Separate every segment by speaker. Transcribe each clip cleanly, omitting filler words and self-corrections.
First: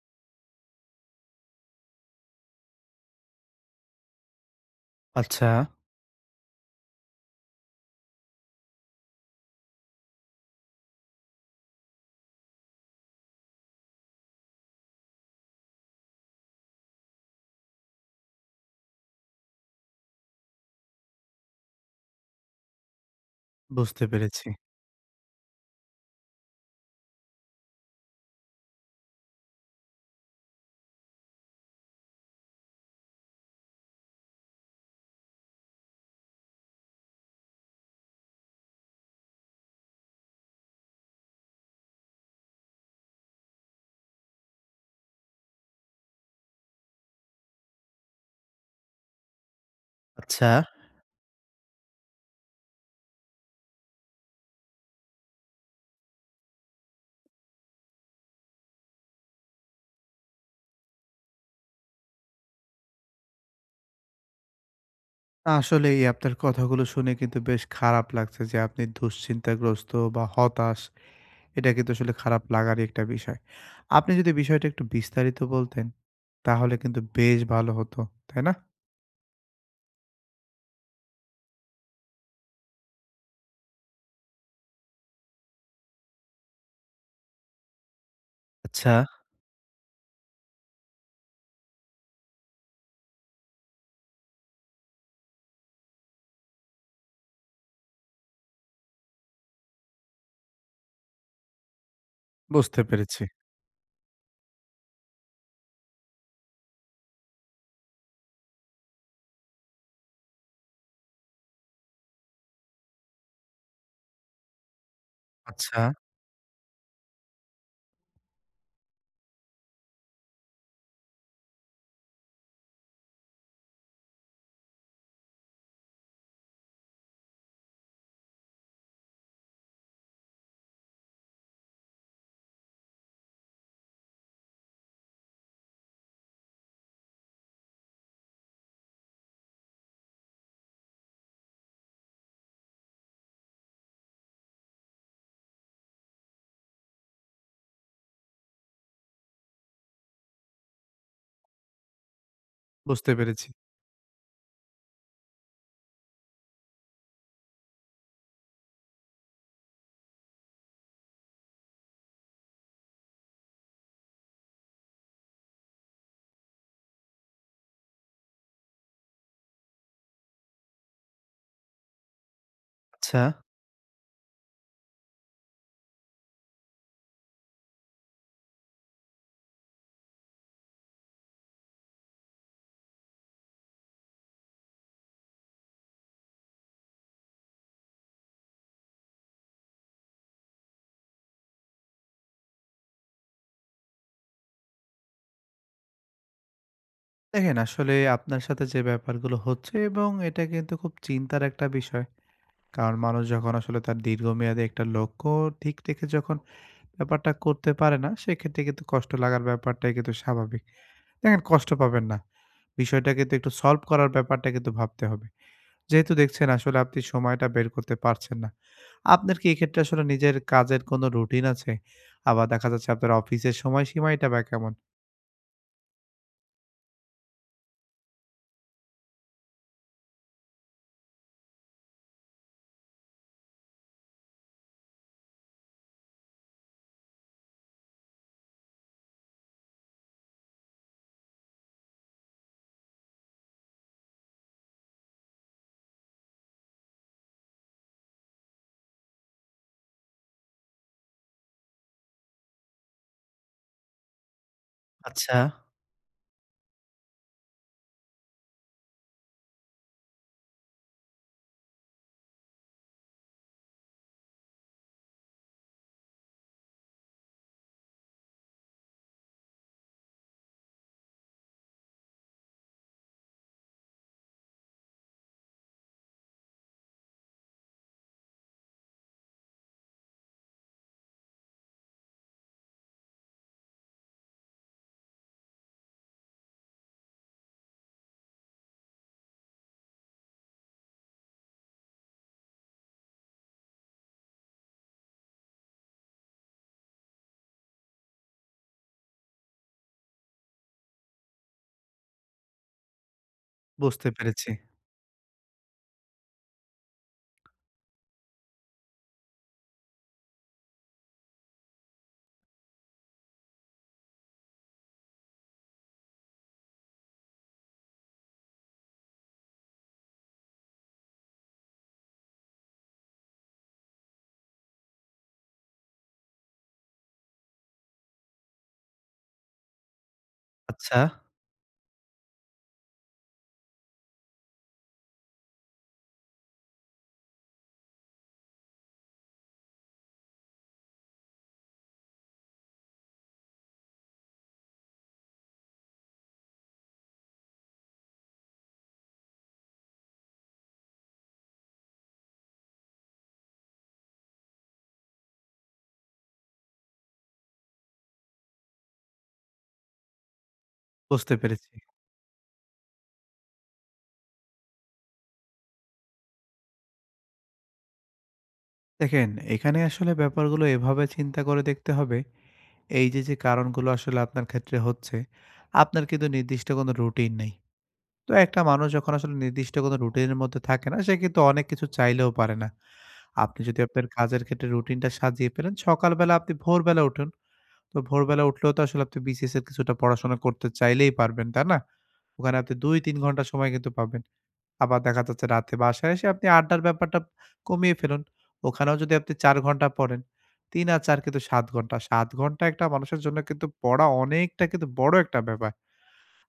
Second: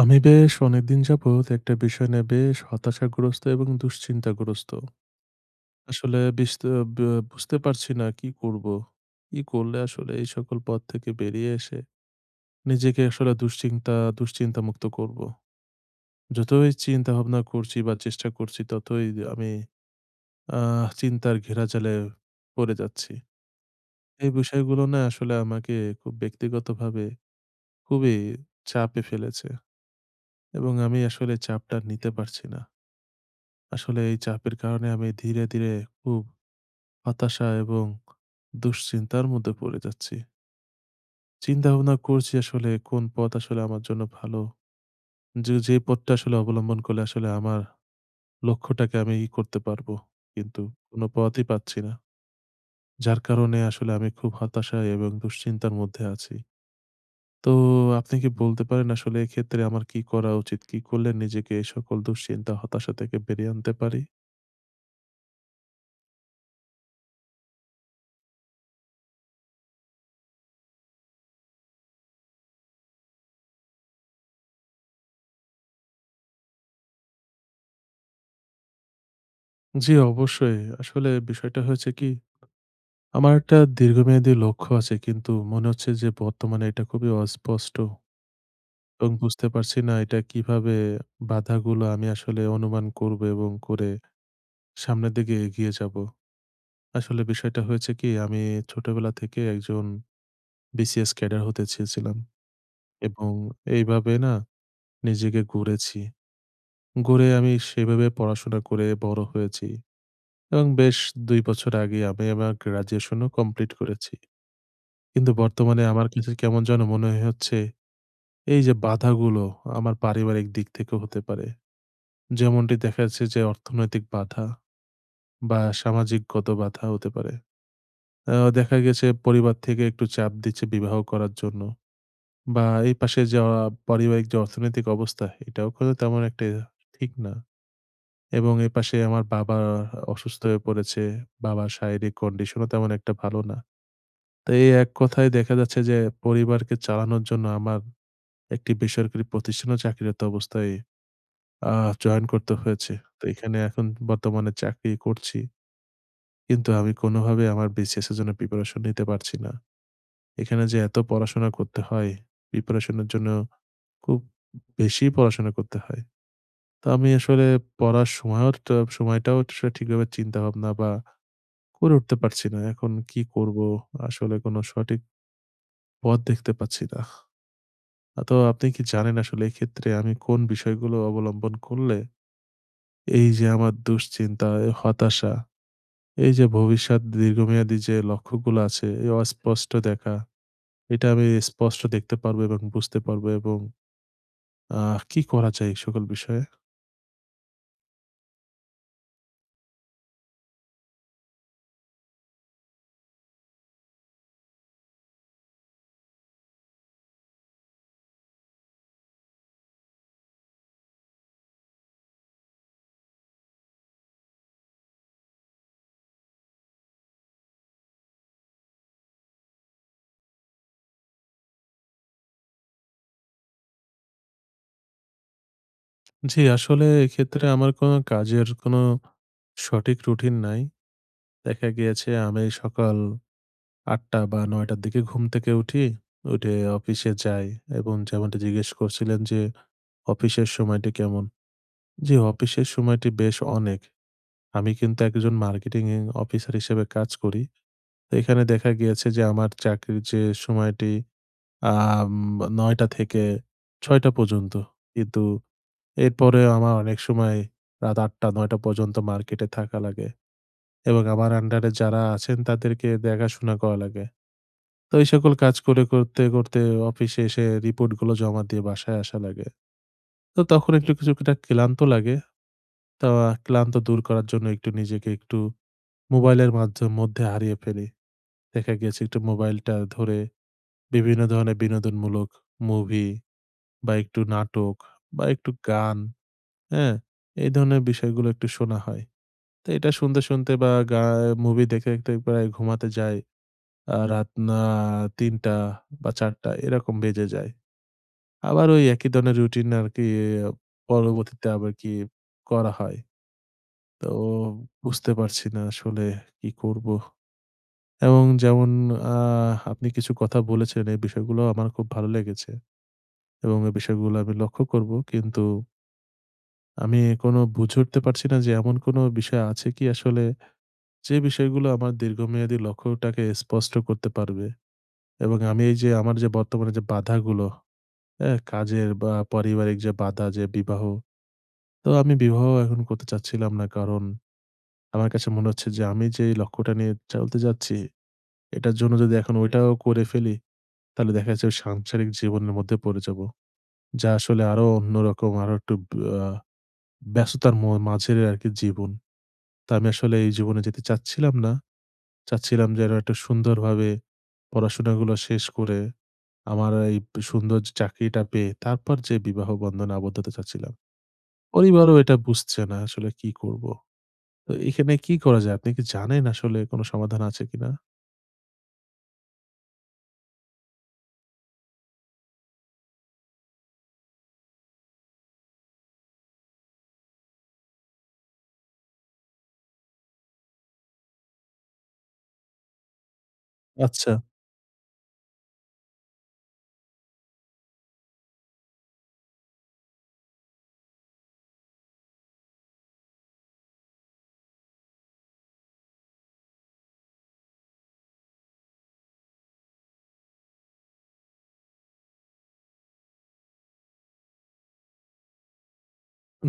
Speaker 1: আমি বেশ অনেকদিন যাবৎ একটা বিষয় নিয়ে বেশ হতাশাগ্রস্ত এবং দুশ্চিন্তাগ্রস্ত।
Speaker 2: আচ্ছা,
Speaker 1: আসলে বিস্ত ব বুঝতে পারছি না, কি করব? কি করলে আসলে এই সকল পথ থেকে বেরিয়ে এসে নিজেকে আসলে দুশ্চিন্তামুক্ত করব? যতই চিন্তাভাবনা করছি বা চেষ্টা করছি, ততই আমি চিন্তার ঘেরাজালে পড়ে যাচ্ছি।
Speaker 2: বুঝতে
Speaker 1: এই
Speaker 2: পেরেছি।
Speaker 1: বিষয়গুলো না আসলে আমাকে খুব ব্যক্তিগতভাবে খুবই চাপে ফেলেছে, এবং আমি আসলে চাপটা নিতে পারছি না। আসলে এই চাপের কারণে আমি ধীরে ধীরে খুব হতাশা এবং দুশ্চিন্তার মধ্যে পড়ে যাচ্ছি। চিন্তা ভাবনা করছি, আসলে কোন পথ আসলে আমার জন্য ভালো। যে পথটা আসলে অবলম্বন করলে আসলে আমার লক্ষ্যটাকে আমি করতে পারবো।
Speaker 2: আচ্ছা,
Speaker 1: কিন্তু কোন পথই পাচ্ছি না। যার কারণে আসলে আমি খুব হতাশা এবং দুশ্চিন্তার মধ্যে আছি। তো আপনি কি বলতে পারেন, আসলে এক্ষেত্রে আমার কি করা উচিত? কি করলে নিজেকে এই সকল দুশ্চিন্তা, হতাশা থেকে বেরিয়ে আনতে পারি?
Speaker 2: আসলেই আপনার কথাগুলো শুনে কিন্তু বেশ খারাপ লাগছে যে আপনি দুশ্চিন্তাগ্রস্ত বা হতাশ, এটা কিন্তু আসলে খারাপ লাগারই একটা বিষয়। আপনি যদি বিষয়টা একটু বিস্তারিত বলতেন, তাহলে কিন্তু বেশ ভালো হতো, তাই না?
Speaker 1: জি, অবশ্যই। আসলে বিষয়টা হয়েছে কি, আমার একটা দীর্ঘমেয়াদী লক্ষ্য আছে, কিন্তু মনে হচ্ছে যে বর্তমানে এটা খুবই অস্পষ্ট,
Speaker 2: আচ্ছা,
Speaker 1: এবং বুঝতে পারছি না এটা কিভাবে বাধাগুলো আমি আসলে অনুমান করব এবং করে সামনের দিকে এগিয়ে যাব। আসলে বিষয়টা হয়েছে কি, আমি ছোটবেলা থেকে একজন বিসিএস ক্যাডার হতে চেয়েছিলাম,
Speaker 2: বুঝতে পেরেছি।
Speaker 1: এবং এইভাবে না নিজেকে গড়েছি। গড়ে আমি সেভাবে পড়াশোনা করে বড় হয়েছি, এবং বেশ ২ বছর আগে আমি আমার গ্র্যাজুয়েশনও কমপ্লিট করেছি। কিন্তু
Speaker 2: আচ্ছা,
Speaker 1: বর্তমানে আমার কাছে কেমন যেন মনে হচ্ছে এই যে বাধাগুলো আমার পারিবারিক দিক থেকে হতে পারে। যেমনটি দেখা যাচ্ছে যে অর্থনৈতিক বাধা বা সামাজিকগত বাধা হতে পারে। দেখা গেছে পরিবার থেকে একটু চাপ দিচ্ছে বিবাহ করার জন্য, বা এই পাশে যে পারিবারিক যে অর্থনৈতিক অবস্থা, এটাও কিন্তু তেমন একটা ঠিক না। এবং এ পাশে আমার বাবা অসুস্থ হয়ে পড়েছে। বাবার শারীরিক কন্ডিশনও তেমন একটা ভালো না। তো এই এক কথায় দেখা যাচ্ছে যে পরিবারকে চালানোর জন্য আমার একটি বেসরকারি প্রতিষ্ঠানেও চাকরিরত অবস্থায় আ জয়েন করতে হয়েছে।
Speaker 2: বুঝতে
Speaker 1: তো
Speaker 2: পেরেছি।
Speaker 1: এখানে এখন বর্তমানে চাকরি করছি। কিন্তু আমি কোনোভাবে আমার বিসিএস এর জন্য প্রিপারেশন নিতে পারছি না। এখানে যে এত পড়াশোনা করতে হয়, প্রিপারেশন এর জন্য খুব বেশি পড়াশোনা করতে হয়। তো আমি আসলে পড়ার সময়ও টা সময়টাও আসলে ঠিকভাবে চিন্তাভাবনা বা করে উঠতে পারছি না। এখন
Speaker 2: আচ্ছা,
Speaker 1: কি করব? আসলে কোনো সঠিক পথ দেখতে পাচ্ছি না। তো আপনি কি জানেন আসলে এক্ষেত্রে আমি কোন বিষয়গুলো অবলম্বন করলে এই যে আমার দুশ্চিন্তা, হতাশা, এই যে ভবিষ্যৎ দীর্ঘমেয়াদী যে লক্ষ্যগুলো আছে, এই অস্পষ্ট দেখা, এটা আমি স্পষ্ট দেখতে পারবো এবং বুঝতে পারবো, এবং কি করা যায় এই সকল বিষয়ে?
Speaker 2: দেখেন আসলে আপনার সাথে যে ব্যাপারগুলো হচ্ছে এবং এটা কিন্তু খুব চিন্তার একটা বিষয়। কারণ মানুষ যখন আসলে তার দীর্ঘমেয়াদী একটা লক্ষ্য ঠিক রেখে যখন ব্যাপারটা করতে পারে না, সেক্ষেত্রে কিন্তু কষ্ট লাগার ব্যাপারটাই কিন্তু স্বাভাবিক। দেখেন কষ্ট পাবেন না। বিষয়টা কিন্তু একটু সলভ করার ব্যাপারটা কিন্তু ভাবতে হবে। যেহেতু দেখছেন আসলে আপনি সময়টা বের করতে পারছেন না। আপনার কি এক্ষেত্রে আসলে নিজের কাজের কোনো রুটিন আছে? আবার দেখা যাচ্ছে আপনার অফিসের সময়সীমাইটা বা কেমন?
Speaker 1: জি, আসলে এক্ষেত্রে আমার কোনো কাজের কোনো সঠিক রুটিন নাই। দেখা গিয়েছে আমি সকাল ৮:০০ বা ৯:০০ র দিকে ঘুম থেকে উঠি। উঠে অফিসে যাই, এবং যেমনটা জিজ্ঞেস করছিলেন যে অফিসের সময়টি কেমন? জি, অফিসের সময়টি বেশ অনেক। আমি কিন্তু একজন মার্কেটিং অফিসার হিসেবে কাজ করি। তো এখানে দেখা গিয়েছে যে আমার চাকরির যে সময়টি, আম ৯:০০ থেকে ৬:০০ পর্যন্ত। কিন্তু
Speaker 2: আচ্ছা।
Speaker 1: এরপরেও আমার অনেক সময় রাত ৮:০০-৯:০০ পর্যন্ত মার্কেটে থাকা লাগে, এবং আমার আন্ডারে যারা আছেন তাদেরকে দেখাশোনা করা লাগে। তো এই সকল কাজ করতে, করতে অফিসে এসে রিপোর্টগুলো জমা দিয়ে বাসায় আসা লাগে। তো তখন একটু কিছুটা ক্লান্ত লাগে। তো ক্লান্ত দূর করার জন্য একটু নিজেকে একটু মোবাইলের মধ্যে হারিয়ে ফেলি। দেখা গিয়েছে একটু মোবাইলটা ধরে বিভিন্ন ধরনের বিনোদনমূলক মুভি বা একটু নাটক বা একটু গান, হ্যাঁ? এই ধরনের বিষয়গুলো একটু শোনা হয়। তো এটা শুনতে, শুনতে বা মুভি দেখতে, দেখতে প্রায় ঘুমাতে যাই। আ হুম। রাত না ৩টা বা ৪টা এরকম বেজে যায়। আবার ওই একই ধরনের রুটিন আরকি পরবর্তীতে আবার কি করা হয়।
Speaker 2: বুঝতে
Speaker 1: তো
Speaker 2: পেরেছি।
Speaker 1: বুঝতে পারছি না আসলে কি করব? এবং যেমন আ আপনি কিছু কথা বলেছেন, এই বিষয়গুলো আমার খুব ভালো লেগেছে। এবং এই বিষয়গুলো আমি লক্ষ্য করব। কিন্তু আমি কোনো বুঝে উঠতে পারছি না যে এমন কোনো বিষয় আছে কি আসলে, যে বিষয়গুলো আমার দীর্ঘমেয়াদী লক্ষ্যটাকে স্পষ্ট করতে পারবে। এবং আমি এই যে আমার যে বর্তমানে যে বাধাগুলো, হ্যাঁ? কাজের বা পারিবারিক যে বাধা, যে বিবাহ,
Speaker 2: আচ্ছা,
Speaker 1: তো আমি বিবাহ এখন করতে চাচ্ছিলাম না। কারণ আমার কাছে মনে হচ্ছে যে আমি যেই লক্ষ্যটা নিয়ে চলতে যাচ্ছি, এটার জন্য যদি এখন ওইটাও করে ফেলি, তাহলে দেখা যাচ্ছে ওই সাংসারিক জীবনের মধ্যে পড়ে যাব। যা আসলে আরো অন্যরকম, আরো একটু ব আ ব্যস্ততার মাঝের আরকি জীবন। তা আমি আসলে এই জীবনে যেতে চাচ্ছিলাম না। চাচ্ছিলাম যে আরো একটা সুন্দরভাবে পড়াশোনাগুলো শেষ করে আমার এই সুন্দর যে চাকরিটা পেয়ে তারপর যে বিবাহ বন্ধনে আবদ্ধ হতে চাচ্ছিলাম।
Speaker 2: বুঝতে পেরেছি।
Speaker 1: পরিবারও এটা বুঝছে না, আসলে কি করব? তো এখানে কি করা যায়? আপনি কি জানেন আসলে কোন সমাধান আছে কিনা?
Speaker 2: দেখেন এখানে আসলে ব্যাপারগুলো এভাবে চিন্তা করে দেখতে হবে, এই যে, কারণগুলো আসলে আপনার ক্ষেত্রে হচ্ছে, আপনার কিন্তু নির্দিষ্ট কোনো রুটিন নেই। তো একটা মানুষ যখন আসলে নির্দিষ্ট কোনো রুটিনের মধ্যে থাকে না, সে কিন্তু অনেক কিছু চাইলেও পারে না। আপনি যদি আপনার
Speaker 1: আচ্ছা।
Speaker 2: কাজের ক্ষেত্রে রুটিনটা সাজিয়ে ফেলেন, সকালবেলা আপনি ভোরবেলা উঠুন। তো ভোরবেলা উঠলেও তো আসলে আপনি বিসিএস এর কিছুটা পড়াশোনা করতে চাইলেই পারবেন, তাই না? ওখানে আপনি ২-৩ ঘন্টা সময় কিন্তু পাবেন। আবার দেখা যাচ্ছে রাতে বাসায় এসে আপনি আড্ডার ব্যাপারটা কমিয়ে ফেলুন। ওখানেও যদি আপনি ৪ ঘন্টা পড়েন, ৩ আর ৪ কিন্তু ৭ ঘন্টা। ৭ ঘন্টা একটা মানুষের জন্য কিন্তু পড়া অনেকটা কিন্তু বড় একটা ব্যাপার।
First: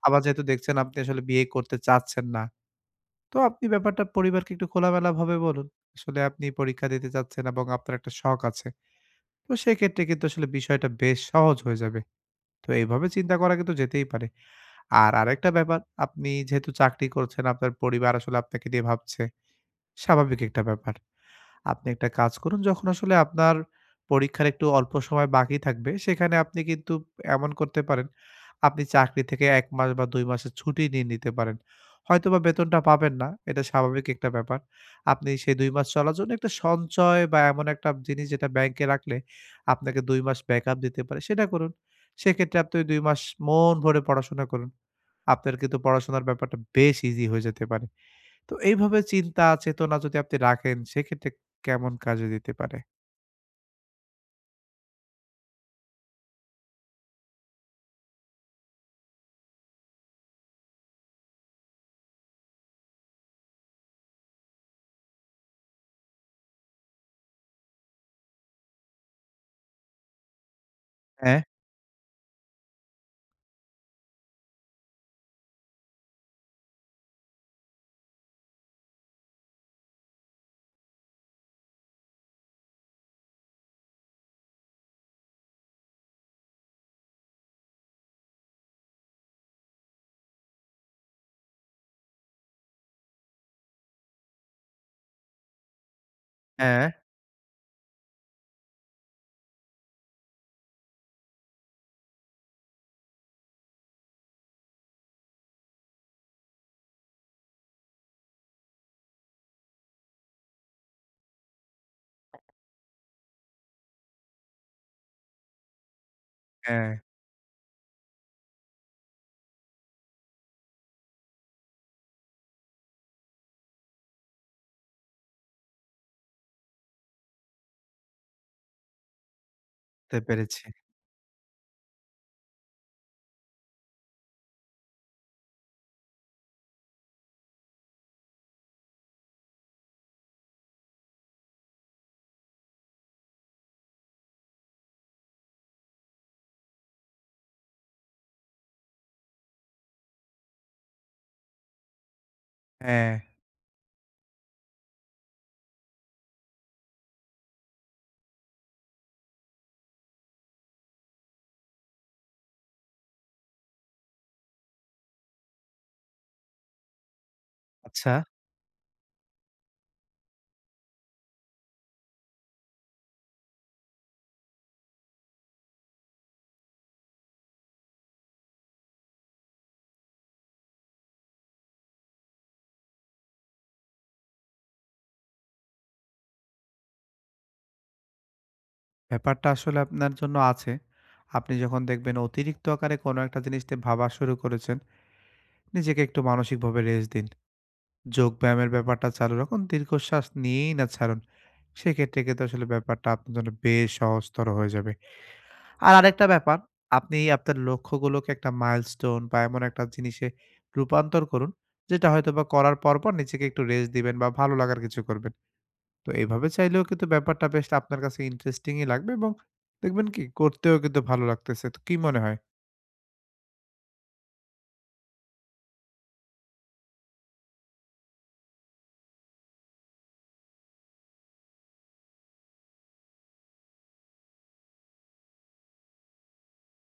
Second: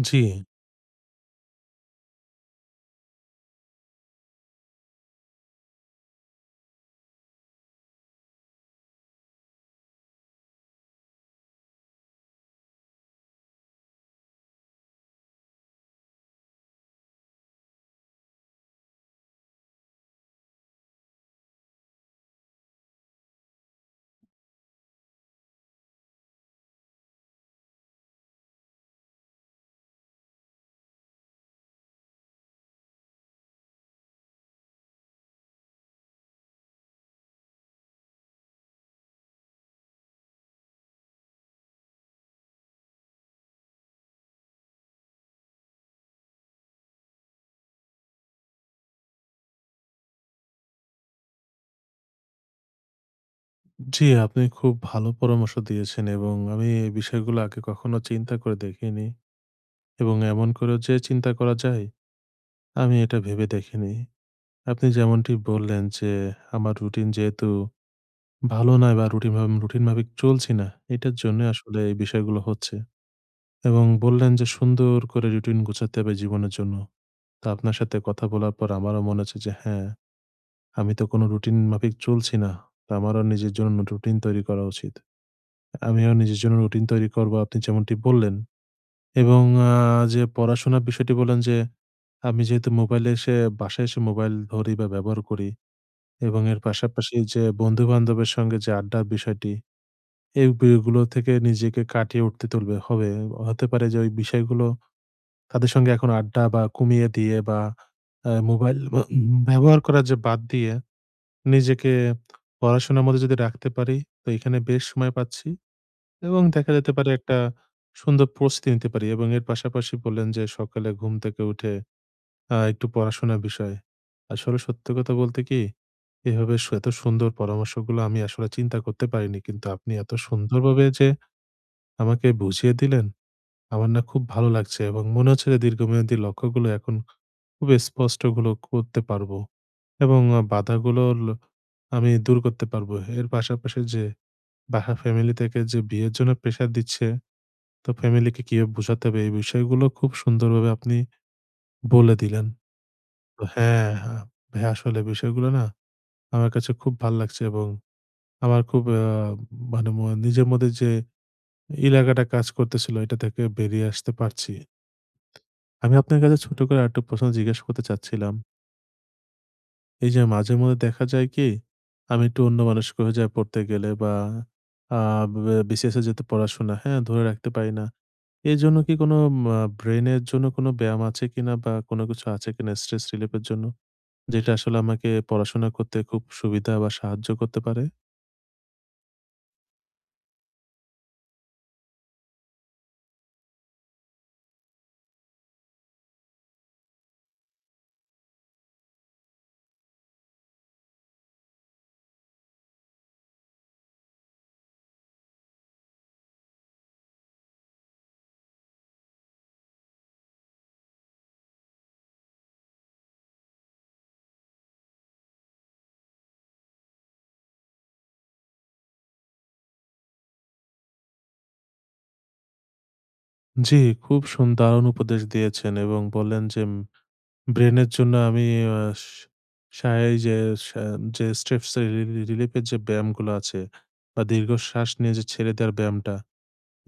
Speaker 1: জি,
Speaker 2: আবার যেহেতু দেখছেন আপনি আসলে বিয়ে করতে চাচ্ছেন না, তো আপনি ব্যাপারটা পরিবারকে একটু খোলামেলাভাবে বলুন। আসলে আপনি পরীক্ষা দিতে চাচ্ছেন এবং আপনার একটা শখ আছে। তো সেক্ষেত্রে কিন্তু আসলে বিষয়টা বেশ সহজ হয়ে যাবে। তো এইভাবে চিন্তা করা কিন্তু যেতেই পারে। আর আরেকটা ব্যাপার, আপনি যেহেতু চাকরি করছেন, আপনার পরিবার আসলে আপনাকে নিয়ে ভাবছে। স্বাভাবিক একটা ব্যাপার। আপনি একটা কাজ করুন, যখন আসলে আপনার পরীক্ষার একটু অল্প সময় বাকি থাকবে, সেখানে আপনি কিন্তু এমন করতে পারেন, আপনি চাকরি থেকে ১ মাস বা ২ মাসের ছুটি নিয়ে নিতে পারেন। হয়তোবা বেতনটা পাবেন না, এটা স্বাভাবিক একটা ব্যাপার। আপনি সেই ২ মাস চলার জন্য একটা সঞ্চয় বা এমন একটা জিনিস যেটা ব্যাংকে রাখলে আপনাকে ২ মাস ব্যাকআপ দিতে পারে, সেটা করুন। সেক্ষেত্রে আপনি ২ মাস মন ভরে পড়াশোনা করুন। আপনার কিন্তু পড়াশোনার ব্যাপারটা বেশ ইজি হয়ে যেতে পারে। তো এইভাবে চিন্তা, চেতনা যদি আপনি রাখেন সেক্ষেত্রে কেমন কাজে দিতে পারে?
Speaker 1: জি, আপনি খুব ভালো পরামর্শ দিয়েছেন, এবং আমি এই বিষয়গুলো আগে কখনো চিন্তা করে দেখিনি, এবং এমন করেও যে চিন্তা করা যায়, আমি এটা ভেবে দেখিনি। আপনি যেমনটি বললেন যে আমার রুটিন যেহেতু ভালো নয়, বা রুটিন মাফিক চলছি না, এটার
Speaker 2: হ্যাঁ,
Speaker 1: জন্য আসলে এই বিষয়গুলো হচ্ছে, এবং বললেন যে সুন্দর করে রুটিন গোছাতে হবে জীবনের জন্য। তা আপনার সাথে কথা বলার পর আমারও মনে হচ্ছে যে হ্যাঁ, আমি তো কোনো রুটিন মাফিক চলছি না, তা আমারও নিজের জন্য রুটিন তৈরি করা উচিত। আমিও নিজের জন্য রুটিন তৈরি করব, আপনি যেমনটি বললেন। এবং যে পড়াশোনার বিষয়টি বললেন যে আমি যেহেতু মোবাইলে এসে বাসায় এসে মোবাইল ধরি বা ব্যবহার করি, এবং এর
Speaker 2: হ্যাঁ,
Speaker 1: পাশাপাশি যে বন্ধু-বান্ধবের সঙ্গে যে আড্ডার বিষয়টি, এই গুলো থেকে নিজেকে কাটিয়ে উঠতে তুলবে হবে। হতে পারে যে ওই বিষয়গুলো তাদের সঙ্গে এখন আড্ডা বা কমিয়ে দিয়ে, বা মোবাইল বা ব্যবহার করা যে বাদ দিয়ে নিজেকে পড়াশোনার মধ্যে যদি রাখতে পারি, তো এখানে বেশ সময় পাচ্ছি, এবং দেখা
Speaker 2: হ্যাঁ,
Speaker 1: যেতে পারে একটা সুন্দর প্রস্তুতি নিতে পারি। এবং এর পাশাপাশি বললেন যে সকালে ঘুম থেকে উঠে একটু পড়াশোনার বিষয়ে। আসলে সত্যি কথা বলতে কি, এভাবে এত সুন্দর পরামর্শগুলো আমি আসলে চিন্তা করতে পারিনি। কিন্তু আপনি এত
Speaker 2: বুঝতে পেরেছি।
Speaker 1: সুন্দরভাবে যে আমাকে বুঝিয়ে দিলেন, আমার না খুব ভালো লাগছে, এবং মনে হচ্ছে যে দীর্ঘমেয়াদী লক্ষ্যগুলো এখন খুব স্পষ্টগুলো করতে পারবো, এবং বাধাগুলো আমি দূর করতে পারবো। এর পাশাপাশি যে ফ্যামিলি থেকে যে বিয়ের জন্য প্রেশার দিচ্ছে, তো ফ্যামিলিকে কিভাবে বোঝাতে হবে, এই বিষয়গুলো খুব সুন্দরভাবে আপনি বলে দিলেন।
Speaker 2: হ্যাঁ,
Speaker 1: তো হ্যাঁ, হ্যাঁ। ভাই, আসলে বিষয়গুলো না আমার কাছে খুব ভাল লাগছে, এবং আমার খুব মানে নিজের মধ্যে যে লাগাটা কাজ করতেছিল, এটা থেকে বেরিয়ে আসতে পারছি। আমি আপনার কাছে ছোট করে আরেকটা প্রশ্ন জিজ্ঞেস করতে
Speaker 2: আচ্ছা,
Speaker 1: চাচ্ছিলাম। এই যে মাঝে মধ্যে দেখা যায় কি, আমি একটু অন্যমনস্ক হয়ে যাই পড়তে গেলে, বা আ বে বিসিএস এর যেহেতু পড়াশোনা, হ্যাঁ? ধরে রাখতে পারি না। এর জন্য কি কোনো ব্রেইনের জন্য কোনো ব্যায়াম আছে কিনা, বা কোনো কিছু আছে কিনা স্ট্রেস রিলিফ এর জন্য? যেটা আসলে আমাকে পড়াশোনা করতে খুব সুবিধা বা সাহায্য করতে পারে।
Speaker 2: ব্যাপারটা আসলে আপনার জন্য আছে। আপনি যখন দেখবেন অতিরিক্ত আকারে কোনো একটা জিনিস নিয়ে ভাবা শুরু করেছেন, নিজেকে একটু মানসিকভাবে রেস্ট দিন। যোগব্যায়ামের ব্যাপারটা চালু রাখুন, দীর্ঘশ্বাস নিয়েই না ছাড়ুন। সেক্ষেত্রে কিন্তু আসলে ব্যাপারটা আপনার জন্য বেশ সহজতর হয়ে যাবে। আর আরেকটা ব্যাপার, আপনি আপনার লক্ষ্যগুলোকে একটা মাইলস্টোন বা এমন একটা জিনিসে রূপান্তর করুন, যেটা হয়তোবা করার পর, নিজেকে একটু রেস্ট দিবেন বা ভালো লাগার কিছু করবেন। তো এভাবে চাইলেও কিন্তু ব্যাপারটা বেশ আপনার কাছে ইন্টারেস্টিংই লাগবে এবং দেখবেন কি করতেও কিন্তু ভালো লাগতেছে। তো কি মনে হয়?
Speaker 1: জি, খুব দারুণ উপদেশ দিয়েছেন, এবং বললেন যে ব্রেইনের জন্য আমি আ স সায় যে সা যে স্ট্রেপস এর রি রি রিলিফ এর যে ব্যায়ামগুলো আছে, বা দীর্ঘশ্বাস নিয়ে যে ছেড়ে দেওয়ার ব্যায়ামটা,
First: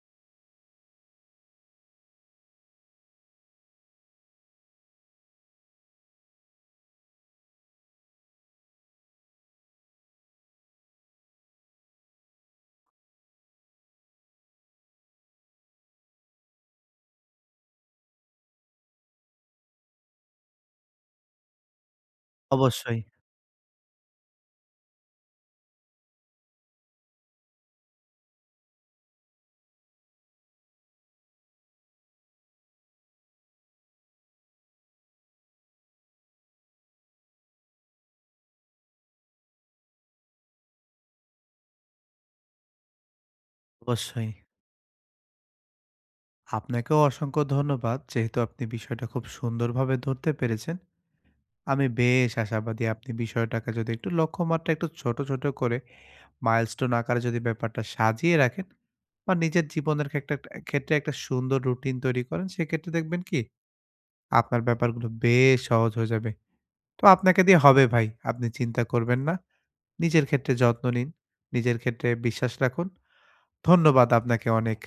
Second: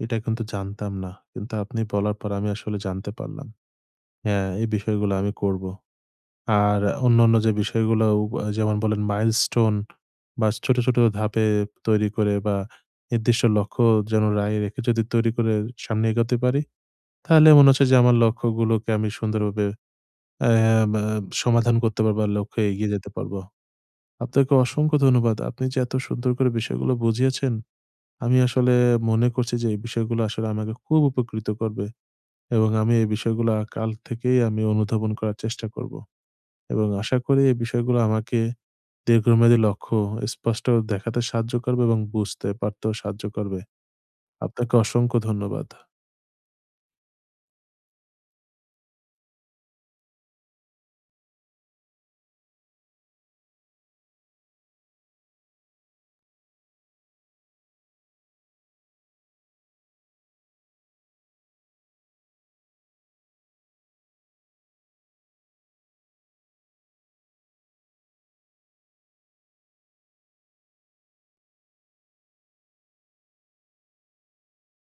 Speaker 1: এটা কিন্তু জানতাম না। কিন্তু আপনি বলার পর আমি আসলে জানতে পারলাম। হ্যাঁ, এই বিষয়গুলো আমি করব। আর অন্যান্য যে বিষয়গুলোও, যেমন বললেন মাইলস্টোন বা ছোট, ছোট ধাপে তৈরি করে, বা নির্দিষ্ট লক্ষ্য যেন রায় রেখে যদি তৈরি করে সামনে এগোতে পারি, তাহলে মনে হচ্ছে যে আমার লক্ষ্যগুলোকে আমি সুন্দরভাবে অ্যা মা সমাধান করতে পারবো, আর লক্ষ্যে এগিয়ে
Speaker 2: অবশ্যই,
Speaker 1: যেতে পারবো। আপনাকে অসংখ্য ধন্যবাদ। আপনি যে এত সুন্দর করে বিষয়গুলো বুঝিয়েছেন, আমি আসলে মনে করছি যে এই বিষয়গুলো আসলে আমাকে খুব উপকৃত করবে, এবং আমি এই বিষয়গুলা কাল থেকেই আমি অনুধাবন করার চেষ্টা করব, এবং আশা করি এই বিষয়গুলো আমাকে দীর্ঘমেয়াদী লক্ষ্য স্পষ্ট দেখাতে সাহায্য করবে, এবং বুঝতে পারতেও সাহায্য করবে।
Speaker 2: অবশ্যই।
Speaker 1: আপনাকে অসংখ্য ধন্যবাদ।
Speaker 2: আপনাকেও অসংখ্য ধন্যবাদ। যেহেতু আপনি বিষয়টা খুব সুন্দরভাবে ধরতে পেরেছেন। আমি বেশ আশাবাদী আপনি বিষয়টাকে যদি একটু লক্ষ্যমাত্রা একটু ছোট, ছোট করে মাইলস্টোন আকারে যদি ব্যাপারটা সাজিয়ে রাখেন বা নিজের জীবনের একটা ক্ষেত্রে একটা সুন্দর রুটিন তৈরি করেন, সেক্ষেত্রে দেখবেন কি আপনার ব্যাপারগুলো বেশ সহজ হয়ে যাবে। তো আপনাকে দিয়ে হবে ভাই। আপনি চিন্তা করবেন না। নিজের ক্ষেত্রে যত্ন নিন। নিজের ক্ষেত্রে বিশ্বাস রাখুন। ধন্যবাদ আপনাকে অনেক।